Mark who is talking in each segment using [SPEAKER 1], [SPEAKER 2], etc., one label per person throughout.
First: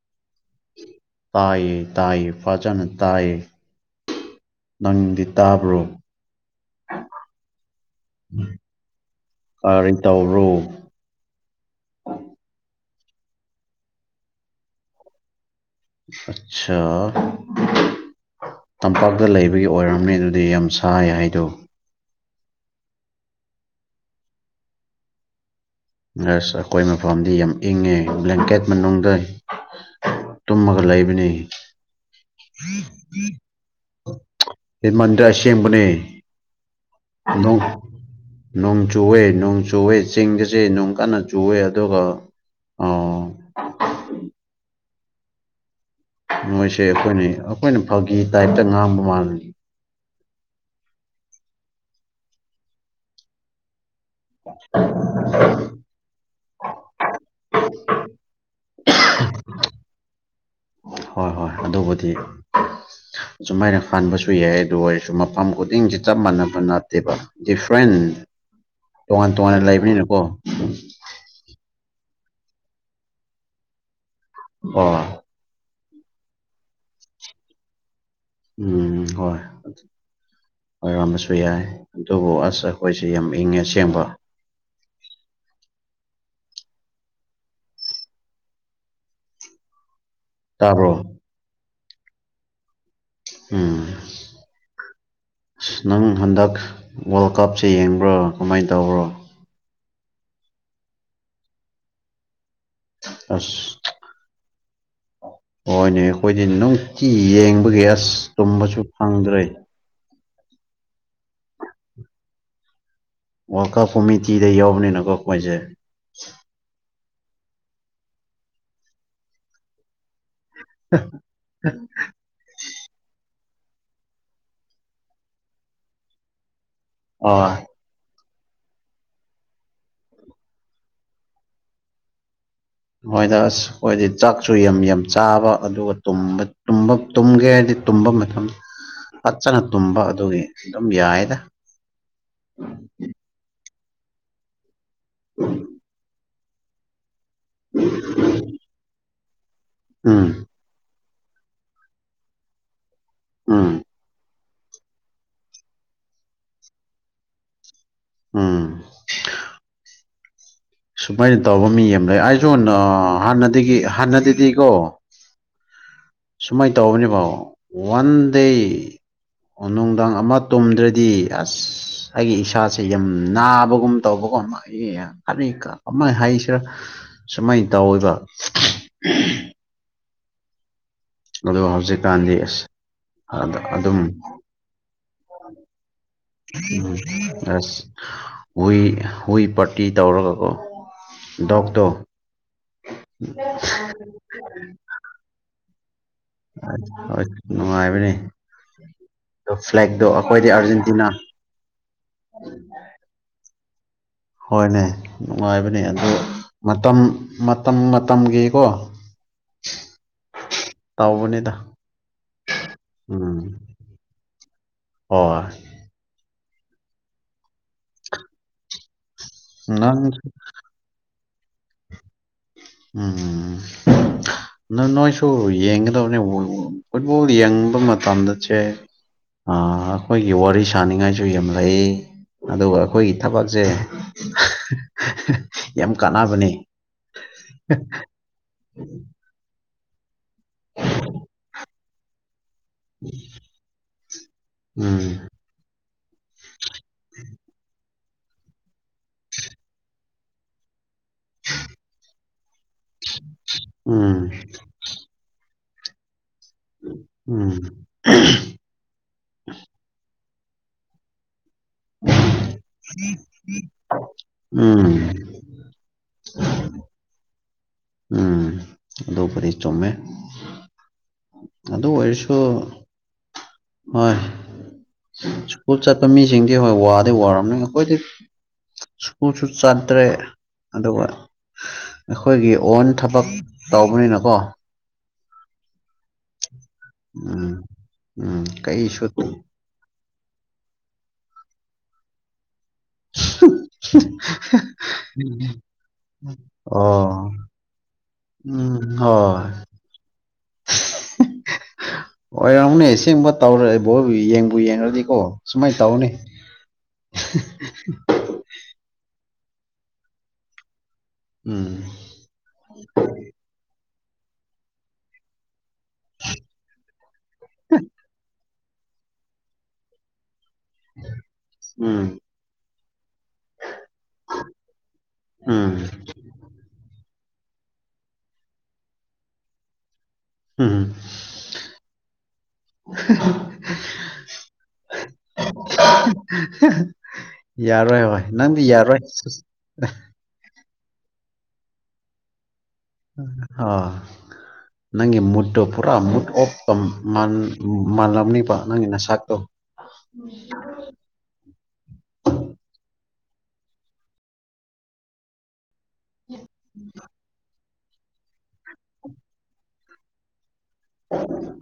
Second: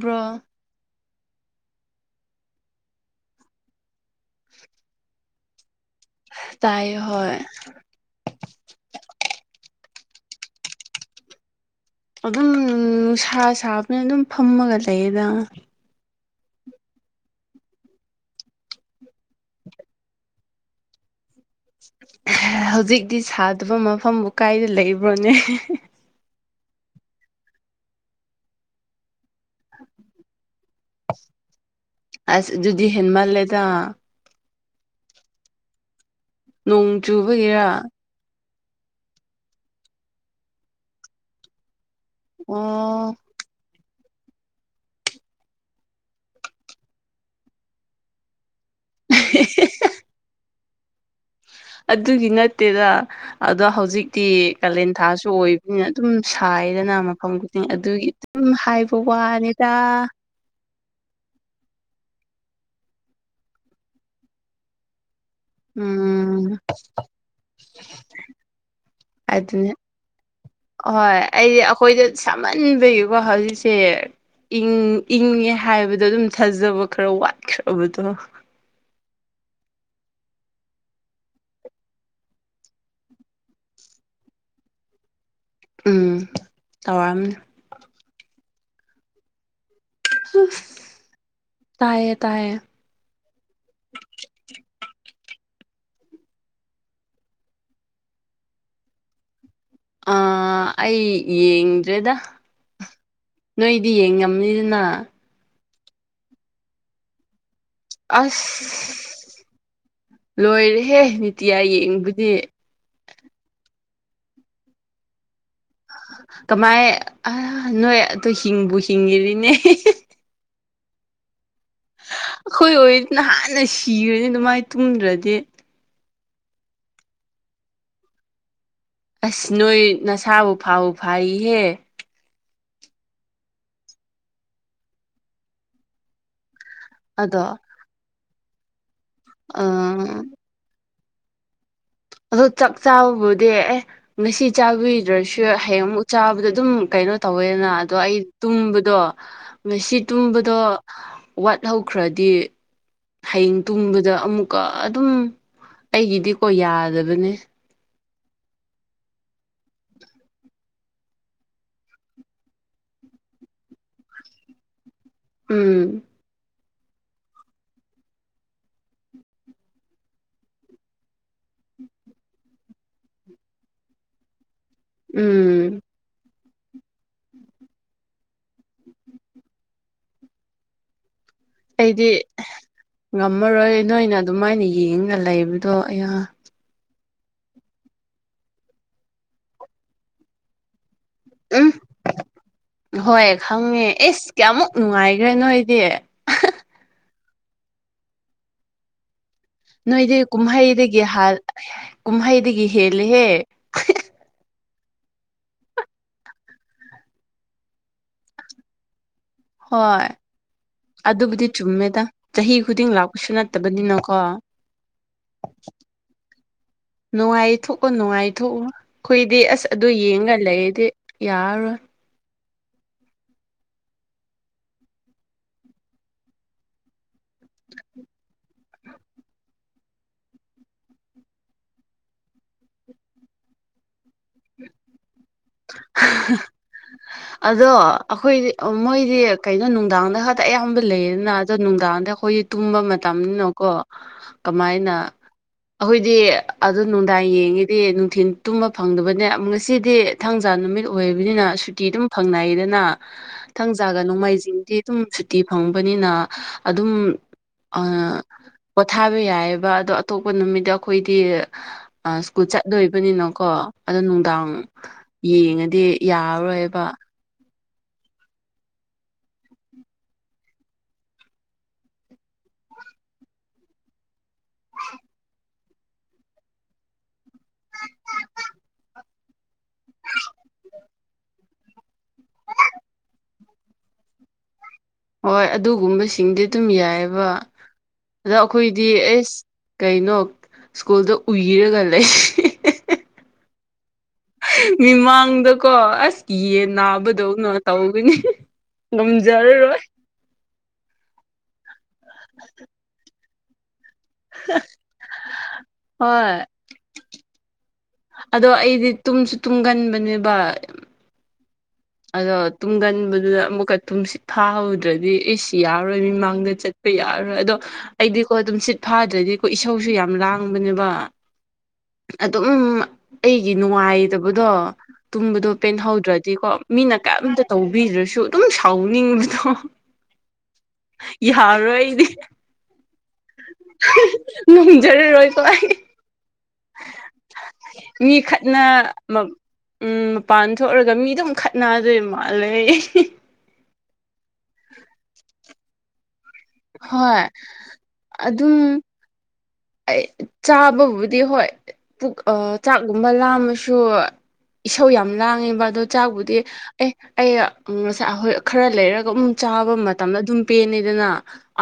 [SPEAKER 1] ꯕꯔꯣ
[SPEAKER 2] ꯇꯥꯏ ꯇꯥꯏ ꯐꯥꯖꯅ ꯇꯌꯦ ꯅꯪꯗꯤ ꯇꯥꯕ꯭ꯔꯣ
[SPEAKER 1] ꯇꯥꯏꯌꯦ ꯍꯣꯏ꯫
[SPEAKER 2] ꯀꯔꯤ ꯇꯧꯔꯣ
[SPEAKER 1] ꯑꯗꯨꯝ ꯅꯨꯡꯁꯥ ꯁꯥꯕꯅ ꯑꯗꯨꯝ ꯐꯝꯃꯒ ꯂꯩꯌꯦꯗ
[SPEAKER 2] ꯑꯠꯁꯥ ꯇꯝꯄꯥꯛꯇ ꯂꯩꯕꯒꯤ ꯑꯣꯏꯔꯝꯃꯦ ꯑꯗꯨꯗꯤ ꯌꯥꯝ ꯁꯥꯏ ꯍꯥꯏꯗꯣ
[SPEAKER 1] ꯍꯧꯖꯤꯛꯇꯤ ꯁꯥꯗꯕ ꯃꯐꯝꯕꯨ ꯀꯥꯏꯗ ꯂꯩꯕ꯭ꯔꯣꯅꯦ
[SPEAKER 2] ꯑꯁ ꯑꯩꯈꯣꯏ ꯃꯐꯝꯗꯤ ꯌꯥꯝ ꯏꯪꯉꯦ ꯕ꯭ꯂꯦꯡꯀꯦꯠ ꯃꯅꯨꯡꯗ ꯇꯨꯝꯃꯒ ꯂꯩꯕꯅꯤ
[SPEAKER 1] ꯑꯁ ꯑꯗꯨꯗꯤ ꯍꯦꯟꯃꯜꯂꯦꯗ
[SPEAKER 2] ꯏꯟꯃꯟꯗꯔ ꯑꯁꯦꯡꯕꯅꯦ
[SPEAKER 1] ꯅꯣꯡ
[SPEAKER 2] ꯅꯣꯡ
[SPEAKER 1] ꯆꯨꯕꯒꯤꯔꯥ
[SPEAKER 2] ꯅꯣꯡ ꯆꯨꯋꯦ ꯅꯣꯡ ꯆꯨꯋꯦ ꯆꯤꯡꯒꯤꯁꯦ ꯅꯣꯡ ꯀꯟꯅ ꯆꯨꯋꯦ ꯑꯗꯨꯒ
[SPEAKER 1] ꯑꯣ
[SPEAKER 2] ꯑꯥ ꯃꯣꯏꯁꯦ ꯑꯩꯈꯣꯏꯅ ꯑꯩꯈꯣꯏꯅ ꯐꯥꯒꯤ ꯇꯥꯏꯞꯇ ꯉꯥꯡꯕ ꯃꯥꯜꯂꯤ
[SPEAKER 1] ꯑꯗꯨꯒꯤ ꯅꯠꯇꯦꯗ ꯑꯗꯣ ꯍꯧꯖꯤꯛꯇꯤ ꯀꯥꯂꯦꯟ ꯊꯥꯁꯨ ꯑꯣꯏꯕꯅꯤꯅ ꯑꯗꯨꯝ ꯁꯥꯏꯗꯅ ꯃꯐꯝ ꯈꯨꯗꯤꯡ ꯑꯗꯨꯒꯤ ꯑꯗꯨꯝ ꯍꯥꯏꯕ ꯋꯥꯅꯤꯗ
[SPEAKER 2] ꯍꯣꯏ ꯍꯣꯏ ꯑꯗꯨꯕꯨꯗꯤ ꯆꯨꯃꯥꯏꯅ ꯍꯥꯟꯕꯁꯨ ꯌꯥꯏ ꯑꯗꯨ ꯑꯣꯏ ꯁꯨ ꯃꯐꯝ ꯈꯨꯗꯤꯡꯁꯦ ꯆꯞ ꯃꯥꯟꯅꯕ
[SPEAKER 1] ꯎꯝ
[SPEAKER 2] ꯅꯠꯇꯦꯕ ꯗꯤꯐ꯭ꯔꯦꯟ ꯇꯣꯉꯥꯟ ꯇꯣꯉꯥꯟꯅ
[SPEAKER 1] ꯑꯗꯨꯅꯦ
[SPEAKER 2] ꯂꯩꯕꯅꯤꯅꯀꯣ
[SPEAKER 1] ꯍꯣꯏ ꯑꯩꯗꯤ ꯑꯩꯈꯣꯏꯗ ꯁꯥꯃꯟꯕꯒꯤꯀꯣ ꯍꯧꯖꯤꯛꯁꯦ ꯏꯪ
[SPEAKER 2] ꯑꯣ
[SPEAKER 1] ꯏꯪꯉꯦ ꯍꯥꯏꯕꯗꯣ ꯑꯗꯨꯝ ꯊꯥꯖꯕ ꯈꯔ ꯋꯥꯠꯈ꯭ꯔꯕꯗꯣ
[SPEAKER 2] ꯎꯝ ꯍꯣꯏ ꯑꯣꯏꯔꯝꯕꯁꯨ ꯌꯥꯏ ꯑꯗꯨꯕꯨ ꯑꯁ ꯑꯩꯈꯣꯏꯁꯦ ꯌꯥꯝ ꯏꯪꯉꯦ ꯑꯁꯦꯡꯕ
[SPEAKER 1] ꯎꯝ ꯇꯧꯔꯑꯝꯅꯤ [unintelligible]
[SPEAKER 2] ꯇꯥꯕ꯭ꯔꯣ
[SPEAKER 1] ꯇꯥꯏꯌꯦ ꯇꯥꯏꯌꯦ
[SPEAKER 2] ꯎꯝ ꯑꯁ ꯅꯪ ꯍꯟꯗꯛ ꯋꯥꯔꯜ ꯀꯞꯁꯦ ꯌꯦꯡꯕ꯭ꯔꯣ ꯀꯃꯥꯏꯅ ꯇꯧꯕ꯭ꯔꯣ
[SPEAKER 1] ꯑ ꯑꯩ ꯌꯦꯡꯗ꯭ꯔꯦꯗ ꯅꯣꯏ
[SPEAKER 2] ꯑꯁ
[SPEAKER 1] ꯗꯤ ꯌꯦꯡꯉꯝꯅꯤꯗꯅ
[SPEAKER 2] ꯍꯣꯏꯅꯦ ꯑꯩꯈꯣꯏꯗꯤ ꯅꯨꯡꯇꯤ ꯌꯦꯡꯕꯒꯤ ꯑꯁ ꯇꯨꯝꯕꯁꯨ
[SPEAKER 1] ꯑꯁ
[SPEAKER 2] ꯐꯪꯗ꯭ꯔꯦ
[SPEAKER 1] ꯂꯣꯏꯔꯦꯍꯦ ꯅꯤꯇꯤꯌꯥ ꯌꯦꯡꯕꯗꯤ
[SPEAKER 2] ꯋꯥꯀꯞ ꯀꯣꯃꯤꯇꯤꯗ ꯌꯥꯎꯕꯅꯤꯅꯀꯣ ꯑꯩꯈꯣꯏꯁꯦ
[SPEAKER 1] ꯀꯃꯥꯏ ꯑ ꯅꯣꯏ ꯑꯗꯨ ꯍꯤꯡꯕꯨ ꯍꯤꯡꯉꯔꯤꯅꯦ [unintelligible]
[SPEAKER 2] [unintelligible]
[SPEAKER 1] ꯑꯩꯈꯣꯏ ꯑꯣꯏ ꯅꯍꯥꯟꯅ ꯁꯤꯔꯥꯅꯤ ꯑꯗꯨꯃꯥꯏ ꯇꯨꯝꯗ꯭ꯔꯗꯤ
[SPEAKER 2] ꯑꯣ
[SPEAKER 1] ꯑꯁ ꯅꯣꯏ ꯅꯁꯥꯕꯨ ꯐꯥꯎ ꯐꯥꯍꯦ
[SPEAKER 2] ꯃꯣꯏꯗ ꯑꯁ ꯑꯣꯏꯗꯤ ꯆꯥꯛꯁꯨ ꯌꯥꯝ ꯌꯥꯝ ꯆꯥꯕ ꯑꯗꯨꯒ ꯇꯨꯝꯕ ꯇꯨꯝꯕꯥ
[SPEAKER 1] ꯑꯗꯣ
[SPEAKER 2] ꯇꯨꯝꯒꯦ ꯍꯥꯏꯗꯤ ꯇꯨꯝꯕ ꯃꯇꯝ ꯐꯠꯆꯅ ꯇꯨꯝꯕ
[SPEAKER 1] ꯑ
[SPEAKER 2] ꯑꯗꯨꯒꯤ ꯑꯗꯨꯝ ꯌꯥꯏꯗ
[SPEAKER 1] ꯑꯗꯣ ꯆꯥꯛ ꯆꯥꯕꯕꯨꯗꯤ ꯑꯦ ꯉꯁꯤ ꯆꯥꯕꯤ [unintelligible] ꯁꯨ ꯍꯌꯦꯡ ꯑꯃꯨꯛ ꯆꯥꯕꯗ ꯑꯗꯨꯝ ꯀꯩꯅꯣ ꯇꯧꯋꯦꯅ ꯑꯗꯣ ꯑꯩ ꯇꯨꯝꯕꯗꯣ ꯉꯁꯤ
[SPEAKER 2] ꯎꯝ
[SPEAKER 1] ꯇꯨꯝꯕꯗꯣ ꯋꯥꯠꯍꯧꯈ꯭ꯔꯗꯤ ꯍꯌꯦꯡ
[SPEAKER 2] ꯎꯝ
[SPEAKER 1] ꯇꯨꯝꯕꯗ ꯑꯃꯨꯛ ꯀ ꯑꯗꯨꯝ ꯑꯩꯒꯤꯗꯤꯀꯣ ꯌꯥꯗꯕꯅꯦ
[SPEAKER 2] ꯎꯝ ꯁꯨꯃꯥꯏꯅ ꯇꯧꯕ ꯃꯤ ꯑꯃ ꯂꯩ ꯑꯩꯁꯨ ꯍꯥꯟꯅꯗꯒꯤ ꯍꯥꯟꯅꯗꯗꯤꯀꯣ
[SPEAKER 1] ꯎꯝ
[SPEAKER 2] ꯁꯨꯃꯥꯏꯅ ꯇꯧꯕꯅꯤꯕꯣ ꯋꯥꯟꯗꯦ ꯑꯣ ꯅꯨꯡꯗꯥꯡ ꯑꯃ ꯇꯨꯝꯗ꯭ꯔꯗꯤ ꯑꯁ ꯑꯩꯒꯤ ꯏꯁꯥꯁꯦ ꯌꯥꯝ ꯅꯥꯕꯒꯨꯝ ꯇꯧꯕꯒꯨꯝ ꯑꯃ
[SPEAKER 1] ꯎꯝ
[SPEAKER 2] [unintelligible] ꯑꯃ ꯍꯥꯏꯁꯤꯔꯥ ꯁꯨꯃꯥꯏꯅ ꯇꯧꯋꯕ ꯑꯗꯣ
[SPEAKER 1] ꯑꯩꯗꯤ
[SPEAKER 2] ꯍꯧꯖꯤꯛꯀꯥꯟꯗꯤ ꯑꯁ
[SPEAKER 1] ꯉꯝꯃꯔꯣꯏ
[SPEAKER 2] ꯑꯗꯨꯝ
[SPEAKER 1] ꯅꯣꯏꯅ ꯑꯗꯨꯃꯥꯏꯅ ꯌꯦꯡꯅ ꯂꯩꯕꯗꯣ ꯑꯌꯥ
[SPEAKER 2] ꯎꯝ ꯑꯁ ꯍꯨꯏ ꯍꯨꯏ ꯄꯥꯔꯇꯤ ꯇꯧꯔꯒꯀꯣ ꯗꯣꯛ
[SPEAKER 1] ꯎꯝ
[SPEAKER 2] ꯇꯣ
[SPEAKER 1] ꯍꯣꯏ ꯈꯪꯉꯦ ꯏꯁ ꯀꯌꯥꯃꯨꯛ ꯅꯨꯡꯉꯥꯏꯒ꯭ꯔꯦ ꯅꯣꯏꯗꯤ
[SPEAKER 2] ꯍꯣꯏ ꯅꯨꯡꯉꯥꯏꯕꯅꯤ ꯑ ꯐ꯭ꯂꯦꯗꯣ
[SPEAKER 1] ꯅꯣꯏꯗꯤ
[SPEAKER 2] ꯑꯩꯈꯣꯏꯗꯤ
[SPEAKER 1] ꯀꯨꯝꯍꯩꯗꯒꯤ
[SPEAKER 2] ꯑꯥꯔꯖꯦꯟꯇꯤꯅꯥ
[SPEAKER 1] ꯍꯥ ꯀꯨꯝꯍꯩꯗꯒꯤ ꯍꯦꯜꯂꯦꯍꯦ
[SPEAKER 2] ꯍꯣꯏꯅꯦ ꯅꯨꯡꯉꯥꯏꯕꯅꯦ ꯑꯗꯨ ꯃꯇꯝ ꯃꯇꯝ ꯃꯇꯝꯒꯤꯀꯣ
[SPEAKER 1] ꯍꯣꯏ ꯑꯗꯨꯕꯨꯗꯤ
[SPEAKER 2] ꯇꯧꯕꯅꯤꯗ
[SPEAKER 1] ꯆꯨꯝꯃꯦꯗ ꯆꯍꯤ ꯈꯨꯗꯤꯡ ꯂꯥꯛꯄꯁꯨ
[SPEAKER 2] ꯎꯝ
[SPEAKER 1] ꯅꯠꯇꯕꯅꯤꯅꯀꯣ
[SPEAKER 2] ꯍꯣꯏ
[SPEAKER 1] ꯅꯨꯡꯉꯥꯏꯊꯣꯛꯑꯣ ꯅꯨꯡꯉꯥꯏꯊꯣꯛꯑꯣ ꯑꯩꯈꯣꯏꯗꯤ ꯑꯁ ꯑꯗꯨ
[SPEAKER 2] ꯅꯪ
[SPEAKER 1] ꯌꯦꯡꯉ ꯂꯩꯗꯤ ꯌꯥꯔꯣꯏ
[SPEAKER 2] ꯎꯝ ꯅꯥ ꯅꯣꯏꯁꯨ ꯌꯦꯡꯒꯗꯕꯅꯦ ꯐꯨꯠꯕꯣꯜ ꯌꯦꯡꯕ ꯃꯇꯝꯗ ꯆꯦ ꯑꯥ ꯑꯩꯈꯣꯏꯒꯤ ꯋꯥꯔꯤ ꯁꯅꯤꯡꯉꯥꯏꯁꯨ ꯌꯥꯝ ꯂꯩ ꯑꯗꯨꯒ ꯑꯩꯈꯣꯏꯒꯤ ꯊꯕꯛꯁꯦ [unintelligible] ꯌꯥꯝ ꯀꯥꯟꯅꯕꯅꯤ
[SPEAKER 1] ꯑꯗꯣ ꯑꯩꯈꯣꯏ ꯃꯣꯏꯗꯤ ꯀꯩꯅꯣ ꯅꯨꯡꯗꯥꯡꯗ ꯈ ꯑꯌꯥꯝꯕ ꯂꯩꯌꯦꯅ ꯑꯗꯣ ꯅꯨꯡꯗꯥꯡꯗ ꯑꯩꯈꯣꯏꯒꯤ ꯇꯨꯝꯕ ꯃꯇꯝꯅꯤꯅꯀꯣ ꯀꯃꯥꯏꯅ
[SPEAKER 2] ꯎꯝ
[SPEAKER 1] ꯑꯩꯈꯣꯏꯗꯤ ꯑꯗꯨ ꯅꯨꯡꯗꯥꯡ ꯌꯦꯡꯉꯤꯗꯤ ꯅꯨꯡꯊꯤꯜ ꯇꯨꯝꯕ ꯐꯪꯗꯕꯅꯦ ꯉꯁꯤꯗꯤ ꯊꯥꯡꯖꯥ ꯅꯨꯃꯤꯠ ꯑꯣꯏꯕꯅꯤꯅ ꯁꯨꯇꯤ ꯑꯗꯨꯝ ꯐꯪꯅꯩꯌꯦꯗꯅ ꯊꯥꯡꯖꯥꯒ
[SPEAKER 2] ꯎꯝ
[SPEAKER 1] ꯅꯣꯡꯃꯥꯏꯖꯤꯡꯗꯤ ꯑꯗꯨꯝ ꯁꯨꯇꯤ ꯐꯪꯕꯅꯤꯅ ꯑꯗꯨꯝ
[SPEAKER 2] ꯎꯝ
[SPEAKER 1] ꯑꯥ ꯄꯣꯊꯥꯕ ꯌꯥꯏꯌꯦꯕ ꯑꯗꯣ ꯑꯇꯣꯞꯄ ꯅꯨꯃꯤꯠꯇ ꯑꯩꯈꯣꯏꯗꯤ ꯁ꯭ꯀꯨꯜ ꯆꯠꯇꯣꯏꯕꯅꯤꯅꯀꯣ ꯑꯗꯣ ꯅꯨꯡꯗꯥꯡ
[SPEAKER 2] ꯎꯝ
[SPEAKER 1] ꯌꯦꯡꯉꯗꯤ ꯌꯥꯔꯣꯏꯕ
[SPEAKER 2] ꯎꯝ ꯑꯗꯨꯕꯨꯗꯤ ꯆꯨꯝꯃꯦ ꯑꯗꯨ ꯑꯣꯏꯔꯁꯨ ꯍꯣꯏ ꯁ꯭ꯀꯨꯜ ꯆꯠꯄ ꯃꯤꯁꯤꯡꯗꯤ ꯍꯣꯏ ꯋꯥꯗꯤ ꯋꯥꯔꯝꯅꯤ ꯑꯩꯈꯣꯏꯗꯤ ꯁ꯭ꯀꯨꯜꯁꯨ ꯆꯠꯇ꯭ꯔꯦ ꯑꯗꯨꯒ ꯑꯩꯈꯣꯏꯒꯤ ꯑꯣꯟ ꯊꯕꯛ ꯇꯧꯕꯅꯤꯅꯀꯣ
[SPEAKER 1] ꯍꯣꯏ ꯑꯗꯨꯒꯨꯝꯕꯁꯤꯡꯗꯤ ꯑꯗꯨꯝ ꯌꯥꯏꯌꯦꯕ
[SPEAKER 2] ꯎꯝ
[SPEAKER 1] ꯑꯗꯨ
[SPEAKER 2] ꯎꯝ
[SPEAKER 1] ꯑꯩꯈꯣꯏꯗꯤ
[SPEAKER 2] ꯀꯩꯁꯨ
[SPEAKER 1] ꯏꯁ ꯀꯩꯅꯣ ꯁ꯭ꯀꯨꯜꯗ ꯑꯨꯏꯔꯒ ꯂꯩ
[SPEAKER 2] [unintelligible]
[SPEAKER 1] ꯃꯤꯃꯥꯡꯗꯀꯣ ꯑꯁ ꯌꯦꯟ ꯅꯥꯕꯗꯧꯅ ꯇꯧꯒꯅꯤ
[SPEAKER 2] ꯑꯨꯝ ꯍꯣ
[SPEAKER 1] ꯉꯝꯖꯔꯔꯣꯏ
[SPEAKER 2] ꯑꯣꯏꯔꯝꯒꯅꯤ ꯑꯁꯦꯡꯕꯥ ꯇꯧꯔꯦ ꯕꯣꯜ ꯌꯦꯡꯕꯨ ꯌꯦꯡꯉꯨꯔꯗꯤꯀꯣ ꯁꯨꯃꯥꯏꯅ ꯇꯧꯅꯤ
[SPEAKER 1] ꯍꯣꯏ
[SPEAKER 2] [unintelligible]
[SPEAKER 1] ꯑꯗꯣ ꯑꯩꯗꯤ ꯇꯨꯝꯁꯨ ꯇꯨꯝꯒꯟꯕꯅꯦꯕ
[SPEAKER 2] ꯑꯨꯝ
[SPEAKER 1] ꯑꯗꯣ ꯇꯨꯝꯒꯟꯕꯗꯨꯗ ꯑꯃꯨꯛꯀ ꯇꯨꯝꯁꯤꯠ ꯐꯥꯍꯧꯗ꯭ꯔꯗꯤ ꯏꯁ ꯌꯥꯔꯣꯏ ꯃꯤꯃꯥꯡꯗ ꯆꯠꯄ ꯌꯥꯔꯔꯣꯏ ꯑꯗꯣ ꯑꯩꯗꯤꯀꯣ ꯇꯨꯝꯁꯤꯠ ꯐꯥꯗ꯭ꯔꯗꯤꯀꯣ ꯏꯁꯧꯁꯨ ꯌꯥꯝ ꯂꯥꯡ ꯕꯅꯦꯕ
[SPEAKER 2] ꯎꯝ
[SPEAKER 1] ꯑꯗꯨꯝ ꯑꯩꯒꯤ ꯅꯨꯡꯉꯥꯏꯇꯕꯗꯣ ꯇꯨꯝꯕꯗꯣ
[SPEAKER 2] ꯎꯝ
[SPEAKER 1] ꯄꯦꯟꯍꯧꯗ꯭ꯔꯗꯤꯀꯣ ꯃꯤꯅ ꯀꯩꯑꯝꯇꯥ ꯇꯧꯕꯤꯗ꯭ꯔꯁꯨ ꯑꯗꯨꯝ ꯁꯥꯎꯅꯤꯡꯕꯗꯣ
[SPEAKER 2] ꯎꯝ
[SPEAKER 1] ꯌꯥꯔꯣꯏ ꯑꯩꯗꯤ
[SPEAKER 2] [unintelligible]
[SPEAKER 1] ꯉꯝꯖꯔꯔꯣꯏ ꯀꯣ ꯑꯩ
[SPEAKER 2] ꯌꯥꯔꯣꯏ
[SPEAKER 1] ꯃꯤ
[SPEAKER 2] ꯍꯣꯏ ꯅꯪꯗꯤ ꯌꯥꯔꯣꯏ
[SPEAKER 1] ꯄꯥꯟ ꯊꯣꯛꯑꯨꯔꯒꯥ ꯃꯤꯗꯨꯝ ꯈꯠꯅꯗꯣꯏ ꯃꯥꯜꯂꯦꯍꯦ
[SPEAKER 2] ꯑꯣ ꯅꯪꯒꯤ ꯃꯨꯠꯇꯣ ꯄꯨꯔꯥ ꯃꯨꯠ ꯑꯣꯞ
[SPEAKER 1] ꯍꯣꯏ
[SPEAKER 2] ꯃꯥꯟ ꯃꯥꯜꯂꯝꯅꯤꯕ
[SPEAKER 1] ꯑꯗꯨꯝ
[SPEAKER 2] ꯅꯪꯒꯤ ꯅꯁꯛꯇꯣ
[SPEAKER 1] ꯑꯩ ꯆꯥꯕꯕꯨꯗꯤ ꯍꯣꯏ ꯄꯨꯛ ꯑꯥ ꯆꯥꯛꯒꯨꯝꯕ ꯂꯥꯝꯃꯁꯨ ꯏꯁꯧ ꯌꯥꯝ ꯂꯥꯡꯉꯦꯕ ꯑꯗꯣ ꯆꯥꯛꯕꯨꯗꯤ ꯑꯦ ꯑꯩ ꯉꯁꯥꯏ ꯍꯣꯏ ꯈꯔ ꯂꯩꯔꯒ ꯑꯗꯨꯝ ꯆꯥꯕ ꯃꯇꯝꯗ ꯑꯗꯨꯝ ꯄꯦꯟꯅꯤ ꯗꯅ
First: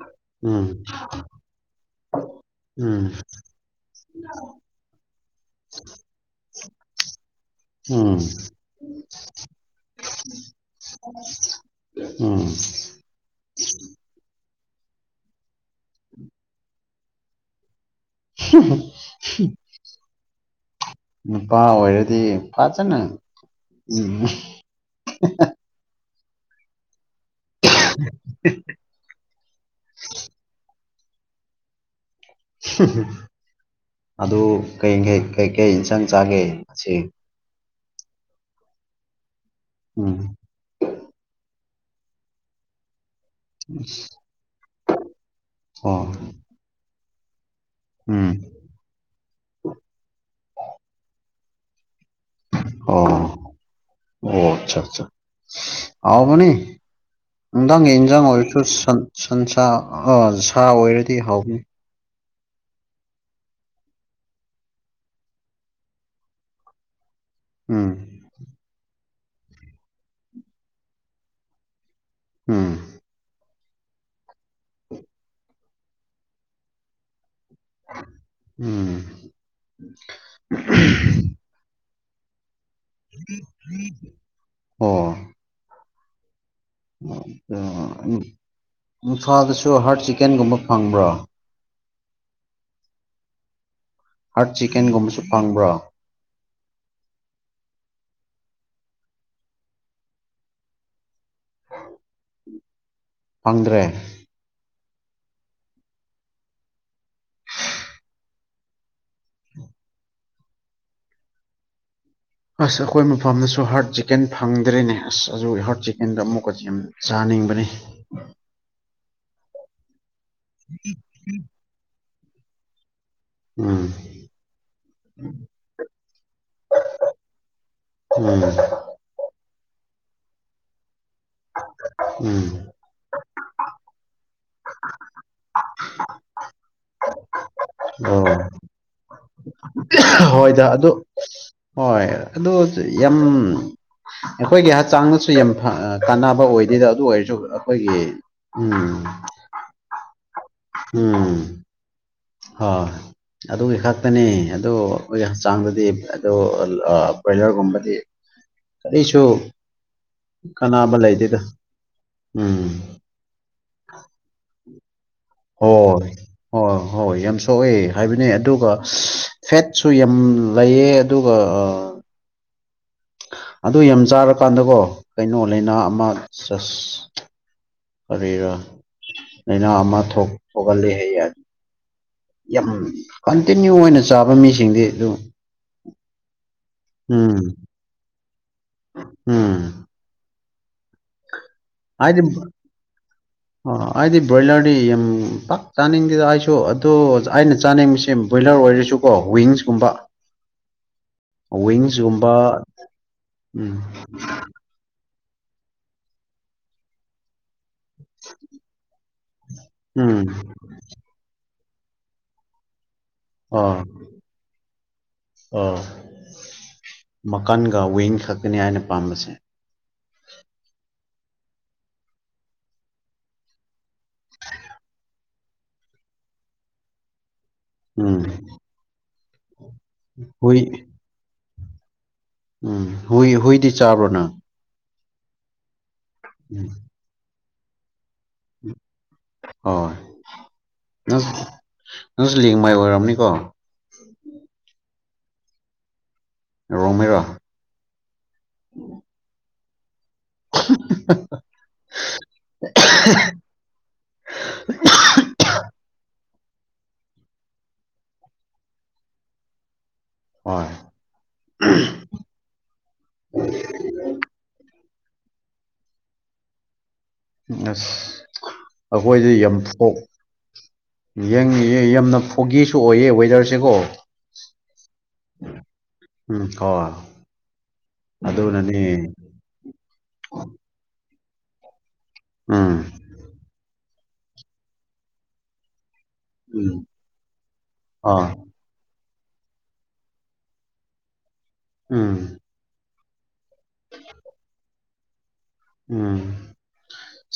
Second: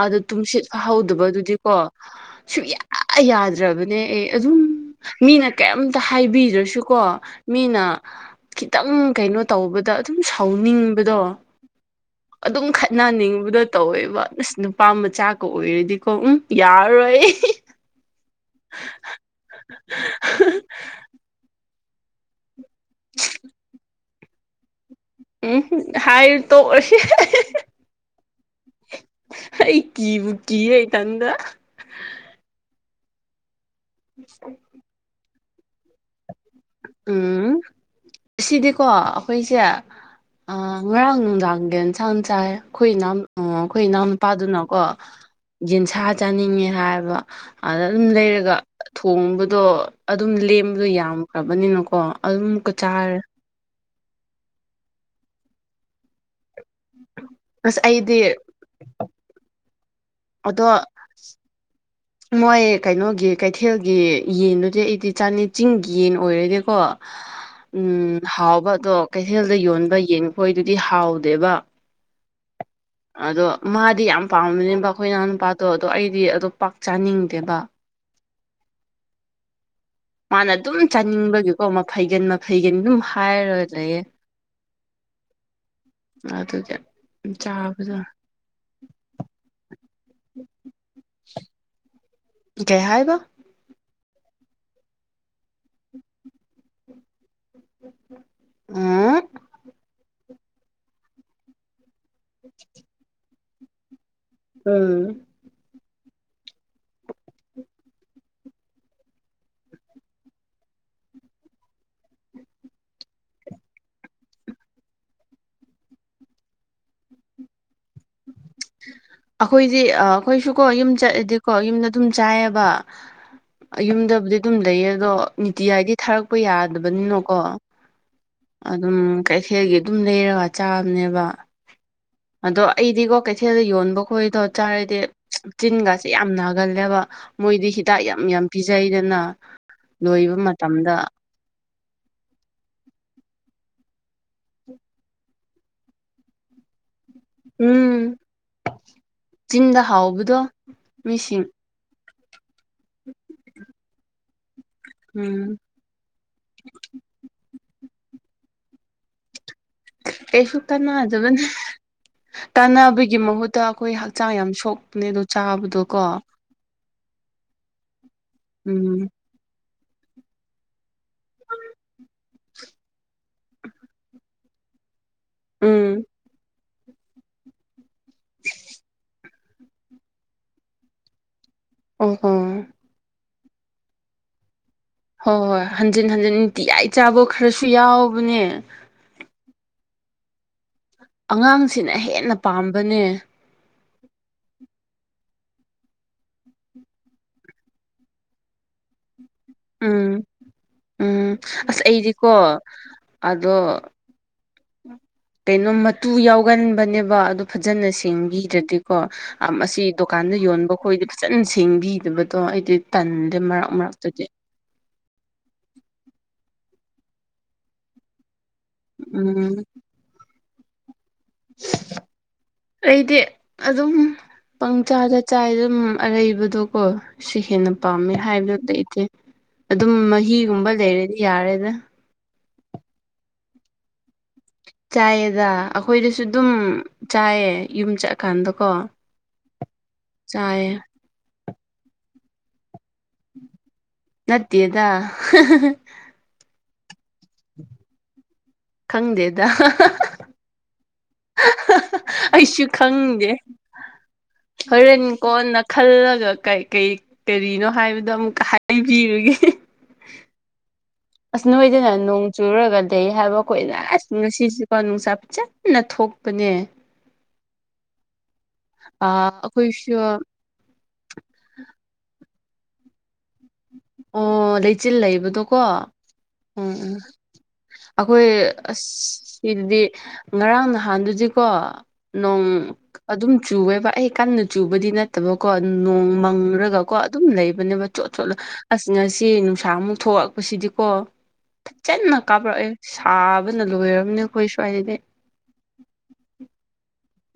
[SPEAKER 1] ꯑꯗꯨ ꯇꯨꯝꯁꯤꯠ
[SPEAKER 2] ꯎꯝ
[SPEAKER 1] ꯐꯍꯧꯗꯕꯗꯨꯗꯤꯀꯣ ꯁꯨꯛꯌꯥ
[SPEAKER 2] ꯎꯝ
[SPEAKER 1] ꯌꯥꯗ꯭ꯔꯕꯅꯦ ꯑꯩ ꯑꯗꯨꯝ ꯃꯤꯅ ꯀꯩꯝꯇ ꯍꯥꯏꯕꯤꯗ꯭ꯔꯁꯨ ꯀꯣ ꯃꯤꯅ
[SPEAKER 2] ꯎꯝ
[SPEAKER 1] ꯈꯤꯇꯪ ꯀꯩꯅꯣ ꯇꯧꯕꯗ ꯑꯗꯨꯝ ꯁꯥꯎꯅꯤꯡꯕꯗꯣ
[SPEAKER 2] ꯑꯨꯝ
[SPEAKER 1] ꯑꯗꯨꯝ ꯈꯠꯅꯅꯤꯡꯕꯗꯣ ꯇꯧꯋꯦꯕ ꯑꯁ ꯅꯨꯄꯥ ꯃꯆꯥꯀꯥ ꯑꯣꯏꯔꯗꯤꯀꯣ ꯑꯨꯝ ꯌꯥꯔꯔꯣꯏ ꯑꯩ
[SPEAKER 2] [unintelligible] ꯅꯨꯄꯥ ꯑꯣꯏꯔꯗꯤ [unintelligible] ꯐꯖꯅꯥ [unintelligible]
[SPEAKER 1] ꯑꯨꯡꯍꯨꯝ ꯍꯥꯏ ꯇꯣꯛꯑꯁꯤ [unintelligible]
[SPEAKER 2] [unintelligible]
[SPEAKER 1] ꯑꯩ ꯀꯤꯕꯨ ꯀꯤꯔꯦ ꯏꯊꯟꯗ
[SPEAKER 2] [unintelligible] ꯑꯗꯨ ꯀꯩꯀꯩ ꯀꯩꯀꯩ ꯏꯟꯁꯥꯡ ꯆꯥꯒꯦ ꯉꯁꯤ
[SPEAKER 1] ꯑꯨꯝ ꯉꯁꯤꯗꯤꯀꯣ ꯑꯩꯈꯣꯏꯁꯦ
[SPEAKER 2] ꯎꯝ
[SPEAKER 1] ꯑꯥ ꯉꯔꯥꯡ ꯅꯨꯡꯗꯥꯡ ꯌꯦꯟ ꯌꯦꯟꯁꯥꯡ ꯆꯥꯏꯌꯦ ꯑꯩꯈꯣꯏ ꯏꯅꯥꯎ ꯑꯨꯡ ꯑꯩꯈꯣꯏ ꯏꯅꯥꯎ ꯅꯨꯨꯄꯥꯗꯨꯅꯀꯣ ꯌꯦꯟꯁꯥ
[SPEAKER 2] ꯑꯣ
[SPEAKER 1] ꯆꯥꯅꯤꯡꯉꯦ ꯍꯥꯏꯕ ꯑꯗ ꯑꯗꯨꯝ
[SPEAKER 2] ꯎꯝ
[SPEAKER 1] ꯂꯩꯔꯒ ꯊꯣꯡꯕꯗꯣ ꯑꯗꯨꯝ ꯂꯦꯝꯕꯗꯣ ꯌꯥꯝꯈ꯭ꯔꯕꯅꯤꯅꯀꯣ ꯑꯗꯨꯝꯀ
[SPEAKER 2] ꯑꯣ
[SPEAKER 1] ꯆꯥꯔꯦ
[SPEAKER 2] ꯑꯣ ꯑꯆꯥ ꯆꯥ ꯍꯥꯎꯕꯅꯤ
[SPEAKER 1] ꯑꯁ
[SPEAKER 2] ꯅꯨꯝꯗꯥꯡ
[SPEAKER 1] ꯑꯩꯗꯤ
[SPEAKER 2] ꯏꯟꯖꯥꯡ ꯑꯣꯏꯔꯁꯨ ꯁꯟ ꯁꯟꯁꯥ ꯑꯣ ꯁꯥ
[SPEAKER 1] ꯑꯗꯣ
[SPEAKER 2] ꯑꯣꯏꯔꯗꯤ ꯍꯥꯎꯕꯅꯤ
[SPEAKER 1] ꯃꯣꯏ ꯀꯩꯅꯣꯒꯤ ꯀꯩꯊꯦꯜꯒꯤ ꯌꯦꯟꯗꯨꯗꯤ ꯑꯩꯗꯤ ꯆꯥꯅꯤ ꯆꯤꯡꯒꯤ ꯌꯦꯟ ꯑꯣꯏꯔꯗꯤꯀꯣ ꯎꯝ ꯍꯥꯎꯕꯗꯣ ꯀꯩꯊꯦꯜꯗ ꯌꯣꯟꯕ ꯌꯦꯟꯈꯣꯏꯗꯨꯗꯤ ꯍꯥꯎꯗꯦꯕ
[SPEAKER 2] ꯎꯝ
[SPEAKER 1] ꯑꯗꯣ ꯃꯥꯗꯤ ꯌꯥꯝ ꯄꯥꯝꯅꯅꯦꯕ ꯑꯩꯈꯣꯏ ꯏꯅꯥꯎ ꯅꯨꯄꯥꯗꯣ ꯑꯗꯣ ꯑꯩꯗꯤ ꯑꯗꯣ ꯄꯥꯛ ꯆꯥꯅꯤꯡꯗꯦꯕ
[SPEAKER 2] ꯎꯝ
[SPEAKER 1] ꯃꯥꯅ ꯑꯗꯨꯝ ꯆꯥꯅꯤꯡꯕꯒꯤꯀꯣ ꯃꯐꯩꯒꯟ ꯃꯐꯩꯒꯟ ꯑꯗꯨꯝ ꯍꯥꯏꯔ ꯂꯩꯌꯦ
[SPEAKER 2] ꯑꯣ
[SPEAKER 1] ꯑꯗꯨꯗ
[SPEAKER 2] ꯏꯝꯐꯥꯜꯗꯁꯨ ꯍꯥꯔꯠ ꯆꯤꯛꯀꯟꯒꯨꯝꯕ ꯐꯪꯕ꯭ꯔꯣ
[SPEAKER 1] ꯀꯩ ꯍꯥꯏꯕ
[SPEAKER 2] ꯍꯥ꯭ꯔꯠ ꯆꯤꯀꯟꯒꯨꯝꯕꯁꯨ ꯐꯪꯕ꯭ꯔꯣ
[SPEAKER 1] ꯑꯝ [inaudible]
[SPEAKER 2] ꯐꯪꯗ꯭ꯔꯦ
[SPEAKER 1] ꯎꯝ
[SPEAKER 2] ꯑꯁ ꯑꯩꯈꯣꯏ ꯃꯐꯝꯗꯁꯨ ꯍꯥ꯭ꯔꯠ ꯆꯤꯛꯀꯟ ꯐꯪꯗ꯭ꯔ‌ꯦꯅꯦ ꯑꯁ ꯑꯗꯨꯒꯤ ꯍꯥ꯭ꯔꯠ ꯆꯤꯛꯀꯦꯟꯗꯣ ꯑꯃꯨꯛꯀꯗꯤ ꯌꯥꯝ ꯆꯥꯅꯤꯡꯕꯅꯤ
[SPEAKER 1] ꯑꯩꯈꯣꯏꯗꯤ ꯑꯩꯈꯣꯏꯁꯨ ꯀꯣ ꯌꯨꯝ ꯆꯠꯂꯗꯤꯀꯣ ꯌꯨꯝꯗ ꯑꯗꯨꯝ ꯆꯥꯏꯌꯦꯕ
[SPEAKER 2] ꯎꯝ
[SPEAKER 1] ꯌꯨꯝꯗꯕꯨꯗꯤ ꯑꯗꯨꯝ ꯂꯩꯌꯦ ꯑꯗꯣ ꯅꯤꯇꯤ ꯍꯥꯏꯗꯤ ꯊꯥꯔꯛꯄ ꯌꯥꯗꯕꯅꯤꯅꯀꯣ
[SPEAKER 2] ꯎꯝ
[SPEAKER 1] ꯗꯨꯝ ꯀꯩꯊꯦꯜꯒꯤ ꯑꯗꯨꯝ ꯂꯩꯔꯒ ꯆꯥꯕꯅꯦꯕ ꯑꯗꯣ ꯑꯩꯗꯤꯀꯣ ꯀꯩꯊꯦꯜꯗ ꯌꯣꯟꯕ ꯈꯣꯏꯗꯣ ꯆꯥꯔꯗꯤ ꯆꯤꯟꯒꯁꯤꯦ ꯌꯥꯝ ꯒꯜꯂꯦꯕ ꯃꯣꯏꯗꯤ ꯍꯤꯗꯥꯛ
[SPEAKER 2] ꯎꯝ
[SPEAKER 1] ꯌꯥꯝ
[SPEAKER 2] ꯑꯣ
[SPEAKER 1] ꯌꯥꯝ ꯄꯤꯖꯩꯗꯅ ꯂꯣꯏꯕ
[SPEAKER 2] ꯍꯣꯏꯗ ꯑꯗꯨ
[SPEAKER 1] ꯃꯇꯝꯗ
[SPEAKER 2] ꯍꯣꯏ ꯑꯗꯨ ꯌꯥꯝ ꯑꯩꯈꯣꯏꯒꯤ ꯍꯛꯆꯥꯡꯗꯁꯨ ꯌꯥꯝ ꯀꯥꯟꯅꯕ ꯑꯣꯏꯗ‌ꯦꯗ ꯑꯗꯨ ꯑꯣꯏꯔ ꯑꯩꯈꯣꯏꯒꯤ
[SPEAKER 1] ꯎꯝ
[SPEAKER 2] ꯎꯝ
[SPEAKER 1] ꯆꯤꯟꯗ ꯍꯥꯎꯕꯗꯣ
[SPEAKER 2] ꯎꯝ
[SPEAKER 1] ꯃꯤꯁꯤꯡ
[SPEAKER 2] ꯍꯣꯏ ꯑꯗꯨꯒꯤ ꯈꯛ ꯈꯛꯇꯅꯤ ꯑꯗꯣ ꯑꯩꯈꯣꯏꯒꯤ
[SPEAKER 1] ꯎꯝ
[SPEAKER 2] ꯍꯛꯆꯥꯡꯗꯗꯤ ꯐꯠ ꯗ‌ꯣ ꯕ꯭ꯔꯣꯏꯂ꯭ꯔꯒꯨꯝꯕꯗꯤ ꯀꯔꯤꯁꯨ
[SPEAKER 1] ꯀꯩꯁꯨ
[SPEAKER 2] ꯀꯥꯟꯅꯕ ꯂꯩꯇꯦꯗ
[SPEAKER 1] ꯀꯥꯟꯅꯗꯕꯅꯦ
[SPEAKER 2] ꯎꯝ
[SPEAKER 1] ꯀꯥꯟꯅꯕꯩ ꯒꯤ ꯃꯍꯨꯠꯇ ꯑꯩꯈꯣꯏ ꯍꯛꯆꯥꯡ ꯌꯥꯝ ꯁꯣꯛꯄꯅꯦ ꯑꯗꯣ ꯆꯥꯕꯗꯣ ꯀꯣ
[SPEAKER 2] ꯍꯣꯏ ꯍꯣꯏ ꯍꯣꯏ ꯌꯥꯝ ꯁꯣꯛꯑꯦ ꯍꯥꯏꯕꯅꯦ ꯑꯗꯨꯒ
[SPEAKER 1] ꯎꯝ
[SPEAKER 2] ꯐꯦꯠꯁꯨ ꯌꯥꯝ ꯂꯩꯌꯦ ꯑꯗꯨꯒ ꯑꯥ ꯑꯗꯨ ꯌꯥꯝ ꯆꯥꯔꯀꯥꯟꯗꯀꯣ ꯀꯩꯅꯣ ꯂꯩꯥꯅꯥ
[SPEAKER 1] ꯎꯝ
[SPEAKER 2] ꯑꯃ ꯆ ꯀꯔꯤꯔ ꯂꯥꯏꯅꯥ ꯑꯃ ꯊꯣꯛ ꯊꯣꯛꯍꯜꯂꯤ ꯍꯩꯌ‌ꯦ
[SPEAKER 1] ꯑꯣ ꯍꯣ
[SPEAKER 2] ꯌꯥꯝ ꯀꯟꯇꯤꯅ꯭ꯌꯨ ꯑꯣꯏꯅ ꯆꯥꯕ ꯃꯤꯁꯤꯡꯗꯤ ꯑꯗꯨ
[SPEAKER 1] ꯍꯣꯏ ꯍꯣꯏ ꯍꯟꯖꯤꯟ ꯍꯟꯖꯤꯟ ꯅꯨꯡꯇꯤꯌꯥꯏ ꯆꯥꯕ
[SPEAKER 2] ꯎꯝ
[SPEAKER 1] ꯈꯔꯁꯨ ꯌꯥꯎꯕꯅꯦ
[SPEAKER 2] ꯎꯝ
[SPEAKER 1] ꯑꯉꯥꯡꯁꯤꯅ ꯍꯦꯟꯅ ꯄꯥꯝꯕꯅꯦ
[SPEAKER 2] ꯑꯣ ꯑꯩꯗꯤ ꯕ꯭ꯔꯣꯏꯂ꯭ꯔꯗꯤ ꯌꯥꯝ ꯄꯥꯛ ꯆꯥꯅꯤꯡꯗꯦꯗ ꯑꯩꯁꯨ ꯑꯗꯣ ꯑꯩꯅ ꯆꯥꯅꯤꯡꯕꯁꯤ ꯕ꯭ꯔ‌ꯣꯏꯂ꯭ꯔ ꯑꯣꯏꯔꯁꯨꯀꯣ ꯋꯤꯡꯁꯀꯨꯝꯕ
[SPEAKER 1] ꯎꯝ ꯎꯝ ꯑꯁ ꯑꯩꯗꯤꯀꯣ
[SPEAKER 2] ꯋꯤꯡꯁꯀꯨꯝꯕ
[SPEAKER 1] ꯑꯗꯣ
[SPEAKER 2] ꯎꯝ
[SPEAKER 1] ꯀꯩꯅꯣ ꯃꯇꯨ ꯌꯥꯎꯒꯟꯕꯅꯦꯕ ꯑꯗꯨ ꯐꯖꯅ ꯁꯦꯡꯕꯤꯗ꯭ꯔꯗꯤꯀꯣ ꯑꯁꯤ
[SPEAKER 2] ꯎꯝ
[SPEAKER 1] ꯗꯨꯀꯥꯟꯗ ꯌꯣꯟꯕ ꯈꯣꯏꯗꯤ ꯐꯆꯟ ꯁꯦꯡꯕꯤꯗꯕꯗꯣ ꯑꯩꯗꯤ ꯇꯟꯗꯦ ꯃꯔꯛ ꯃꯔꯛꯇꯗꯤ
[SPEAKER 2] ꯑ ꯃꯀꯟꯒ ꯋꯤꯡ ꯈꯛꯀꯅꯤ ꯑꯩꯅ ꯄꯥꯝꯕꯁꯦ
[SPEAKER 1] ꯎꯝ ꯑꯩꯗꯤ ꯑꯗꯨꯝ ꯄꯪꯆꯥꯥꯗ ꯆꯥꯏ ꯑꯗꯨꯝ ꯑꯔꯩꯕꯗꯣꯀꯣ ꯁꯤ ꯍꯦꯟꯅ ꯄꯥꯝꯃꯦ
[SPEAKER 2] ꯎꯝ
[SPEAKER 1] ꯍꯥꯏꯕꯗꯨ ꯂꯩꯇꯦ ꯑꯗꯨꯝ
[SPEAKER 2] ꯍꯨꯏ
[SPEAKER 1] ꯃꯍꯤꯒꯨꯝꯕ ꯂꯩꯔꯗꯤ ꯌꯥꯔꯦꯗ
[SPEAKER 2] ꯎꯝ ꯍꯨꯏ ꯍꯨꯏꯗꯤ ꯆꯥꯕ꯭ꯔꯣꯅ‌ꯪ
[SPEAKER 1] ꯆꯥꯏꯌꯦꯗ ꯑꯩꯈꯣꯏꯗꯁꯨ ꯑꯗꯨꯝ
[SPEAKER 2] ꯎꯝ
[SPEAKER 1] ꯆꯥꯏꯌꯦ ꯌꯨꯝ ꯆꯠ
[SPEAKER 2] ꯍꯣꯏ
[SPEAKER 1] ꯆꯥꯏꯌꯦ
[SPEAKER 2] ꯅꯪ ꯅꯪꯁꯨ ꯂꯦꯡ ꯃꯥꯏ ꯑꯣꯏꯔꯝꯅꯤꯀꯣ
[SPEAKER 1] ꯅꯠꯇꯦꯗ [unintelligible]
[SPEAKER 2] ꯔꯣꯡꯃꯩꯔꯣ
[SPEAKER 1] [inaudible] ꯈꯪꯗꯦꯗ [unintelligible]
[SPEAKER 2] [unintelligible]
[SPEAKER 1] [unintelligible] ꯑꯩꯁꯨ ꯈꯪꯗꯦ ꯍꯣꯔꯦꯟ ꯀꯣꯟꯅ ꯈꯜꯂꯒ ꯀꯩ ꯀꯩ ꯀꯔꯤꯅꯣ ꯍꯥꯏꯕꯗꯣ ꯑꯃꯨꯛꯀ ꯍꯥꯏꯕꯤꯔꯒꯦ
[SPEAKER 2] ꯍꯣꯏ
[SPEAKER 1] ꯑꯁ ꯅꯣꯏꯗꯅ ꯅꯣꯡ ꯆꯨꯔꯒ ꯂꯩ ꯍꯥꯏꯕ ꯑꯩꯈꯣꯏꯅ ꯑꯁ ꯉꯁꯤꯁꯤꯀꯣ ꯅꯨꯡꯁꯥ ꯐꯖꯅ ꯅ ꯊꯣꯛꯄꯅꯦ
[SPEAKER 2] ꯑꯁ
[SPEAKER 1] ꯑ
[SPEAKER 2] ꯑꯩꯈꯣꯏꯗꯤ ꯌꯥꯝ ꯊꯣꯛ
[SPEAKER 1] ꯑꯩꯈꯣꯏꯁꯨ
[SPEAKER 2] ꯌꯦꯡ ꯌꯥꯝꯅ ꯐꯣꯒꯤꯁꯨ ꯑꯣꯏꯌꯦ ꯋꯦꯗꯔꯁꯦꯀꯣ
[SPEAKER 1] ꯑꯣ ꯂꯩꯆꯤꯜ ꯂꯩꯕ ꯂꯩꯕꯗꯣꯀꯣ ꯎꯝ ꯑꯩꯈꯣꯏ
[SPEAKER 2] ꯑꯗꯨꯅꯅꯦ
[SPEAKER 1] ꯑꯁ ꯁꯤꯗꯗꯤ ꯉꯔꯥꯡ ꯅꯍꯥꯟꯗꯨꯗꯤꯀꯣ ꯅꯣꯡ
[SPEAKER 2] ꯎꯝ
[SPEAKER 1] ꯑꯗꯨꯝ ꯆꯨꯋꯦꯕ ꯑꯩ ꯀꯟꯅ ꯆꯨꯕꯗꯤ ꯅꯠꯇꯕꯀꯣ ꯅꯣꯡ
[SPEAKER 2] ꯎꯝ
[SPEAKER 1] [unintelligible] ꯀꯣ ꯑꯗꯨꯝ ꯂꯩꯕꯅꯦꯕ ꯆꯣꯠ
[SPEAKER 2] ꯑꯥ
[SPEAKER 1] ꯆꯣꯠꯂ ꯑꯁ ꯉꯁꯤ ꯅꯨꯡꯁꯥꯃꯨꯛ ꯊꯣꯛꯑꯛꯄꯁꯤꯗꯤꯀꯣ
[SPEAKER 2] ꯎꯝ
[SPEAKER 1] ꯐꯖꯅ ꯀꯥꯞꯔꯛꯑꯦ ꯁꯥꯕꯅ ꯂꯣꯏꯔꯕꯅꯤ ꯑꯩꯈꯣꯏ ꯁ꯭ꯋꯥꯏꯗꯗꯤ
[SPEAKER 2] ꯎꯝ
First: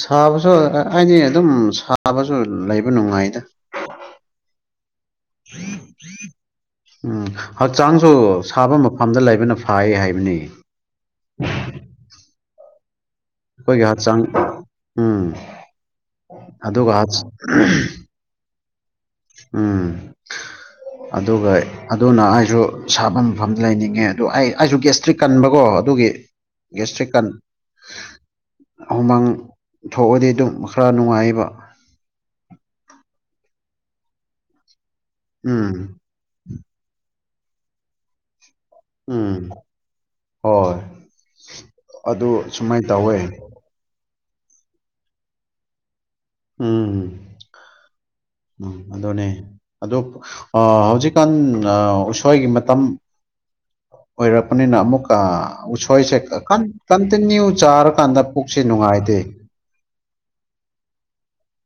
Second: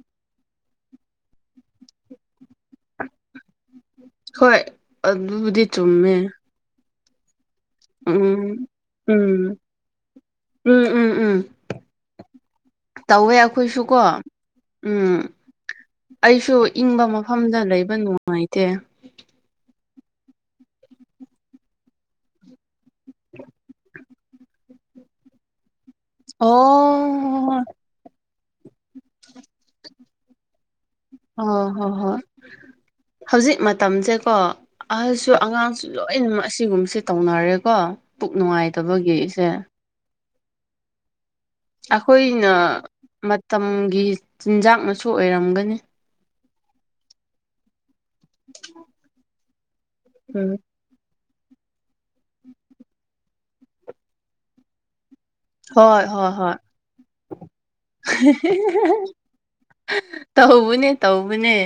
[SPEAKER 2] ꯁꯥꯕꯁꯨ ꯍꯥꯏꯗꯤ ꯑꯗꯨꯝ ꯁꯥꯕꯁꯨ ꯂꯩꯕ ꯅꯨꯡꯉꯥꯏꯗ
[SPEAKER 1] ꯍꯣꯏ ꯑꯗꯨꯕꯨꯗꯤ ꯆꯨꯝꯃꯦ
[SPEAKER 2] ꯎꯝ ꯍꯛꯆꯥꯡꯁꯨ
[SPEAKER 1] ꯎꯝ
[SPEAKER 2] ꯁꯥꯕ ꯃꯐꯝꯗ
[SPEAKER 1] ꯎꯝ
[SPEAKER 2] ꯂꯩꯕꯅ ꯐꯥꯏ ꯍꯥꯏꯕꯅꯤ
[SPEAKER 1] ꯎꯝ ꯎꯝ ꯎꯝ ꯇꯧꯋꯦ
[SPEAKER 2] ꯑꯩꯈꯣꯏꯒꯤ
[SPEAKER 1] ꯑꯩꯈꯣꯏꯁꯨꯀꯣ
[SPEAKER 2] ꯍꯛꯆꯥꯡ
[SPEAKER 1] ꯎꯝ ꯑꯩꯁꯨ
[SPEAKER 2] ꯑꯗꯨꯒ
[SPEAKER 1] ꯏꯪꯕ
[SPEAKER 2] ꯍꯥꯠ
[SPEAKER 1] ꯃꯐꯝꯗ ꯂꯩꯕ ꯅꯨꯡꯉꯥꯏꯇꯦ
[SPEAKER 2] ꯎꯝ ꯑꯗꯨꯒ ꯑꯗꯨꯅ ꯑꯩꯁꯨ ꯁꯥꯕ ꯃꯐꯝꯗ ꯂꯩꯅꯤꯡꯉꯦ ꯑꯗꯨ ꯑꯩ ꯑꯩꯁꯨ ꯒꯦꯁꯇ꯭ꯔꯤꯛ ꯀꯟꯕꯀꯣ ꯑꯗꯨꯒꯤ ꯒꯦꯁꯇ꯭ꯔꯤꯛ ꯀꯟ
[SPEAKER 1] ꯑꯣ
[SPEAKER 2] ꯍꯨꯃꯥꯡ ꯊꯣꯛꯑꯗꯤ ꯑꯗꯨꯝ ꯈꯔ ꯅꯨꯡꯉꯥꯏꯌꯦꯕ
[SPEAKER 1] ꯍꯣꯏ ꯍꯣꯏ ꯍꯣꯏ ꯍꯧꯖꯤꯛ ꯃꯇꯝꯁꯦꯀꯣ ꯑꯍꯜꯁꯨ
[SPEAKER 2] ꯎꯝ
[SPEAKER 1] ꯑꯉꯥꯡꯁꯨ ꯂꯣꯏ ꯂꯣꯏꯃꯛ ꯑꯁꯤꯒꯨꯝꯕꯁꯦ ꯇꯧꯅꯔꯦꯀꯣ ꯄꯨꯛ
[SPEAKER 2] ꯎꯝ
[SPEAKER 1] ꯅꯨꯡꯉꯥꯏꯇꯕꯒꯤꯁꯦ
[SPEAKER 2] ꯍꯣꯏ ꯑꯗꯨ
[SPEAKER 1] ꯑꯩꯈꯣꯏꯅ
[SPEAKER 2] ꯁꯨꯃꯥꯏꯅ ꯇꯧꯋꯦ
[SPEAKER 1] ꯃꯇꯝꯒꯤ ꯆꯤꯟꯖꯥꯛꯅꯁꯨ ꯑꯣꯏꯔꯝꯒꯅꯤ
[SPEAKER 2] ꯎꯝ ꯎꯝ ꯑꯗꯨꯅꯦ ꯑꯗꯨ
[SPEAKER 1] ꯎꯝ
[SPEAKER 2] ꯑ ꯍꯧꯖꯤꯛ [unintelligible] ꯎꯁꯣꯏꯒꯤ ꯃꯇꯝ ꯑꯣꯏꯔꯛꯄꯅꯤꯅ ꯑꯃꯨꯛꯀ
[SPEAKER 1] ꯍꯣꯏ
[SPEAKER 2] ꯎꯁꯣꯏꯁꯦ
[SPEAKER 1] ꯍꯣꯏ ꯍꯣꯏ
[SPEAKER 2] ꯀꯟ ꯀꯟꯇꯤꯅ꯭ꯌꯨ ꯆꯥꯔꯀꯥꯟꯗ ꯄꯨꯛꯁꯦ ꯅꯨꯡꯉꯥꯏꯇꯦ
[SPEAKER 1] ꯇꯧꯕꯅꯦ ꯇꯧꯕꯅꯦ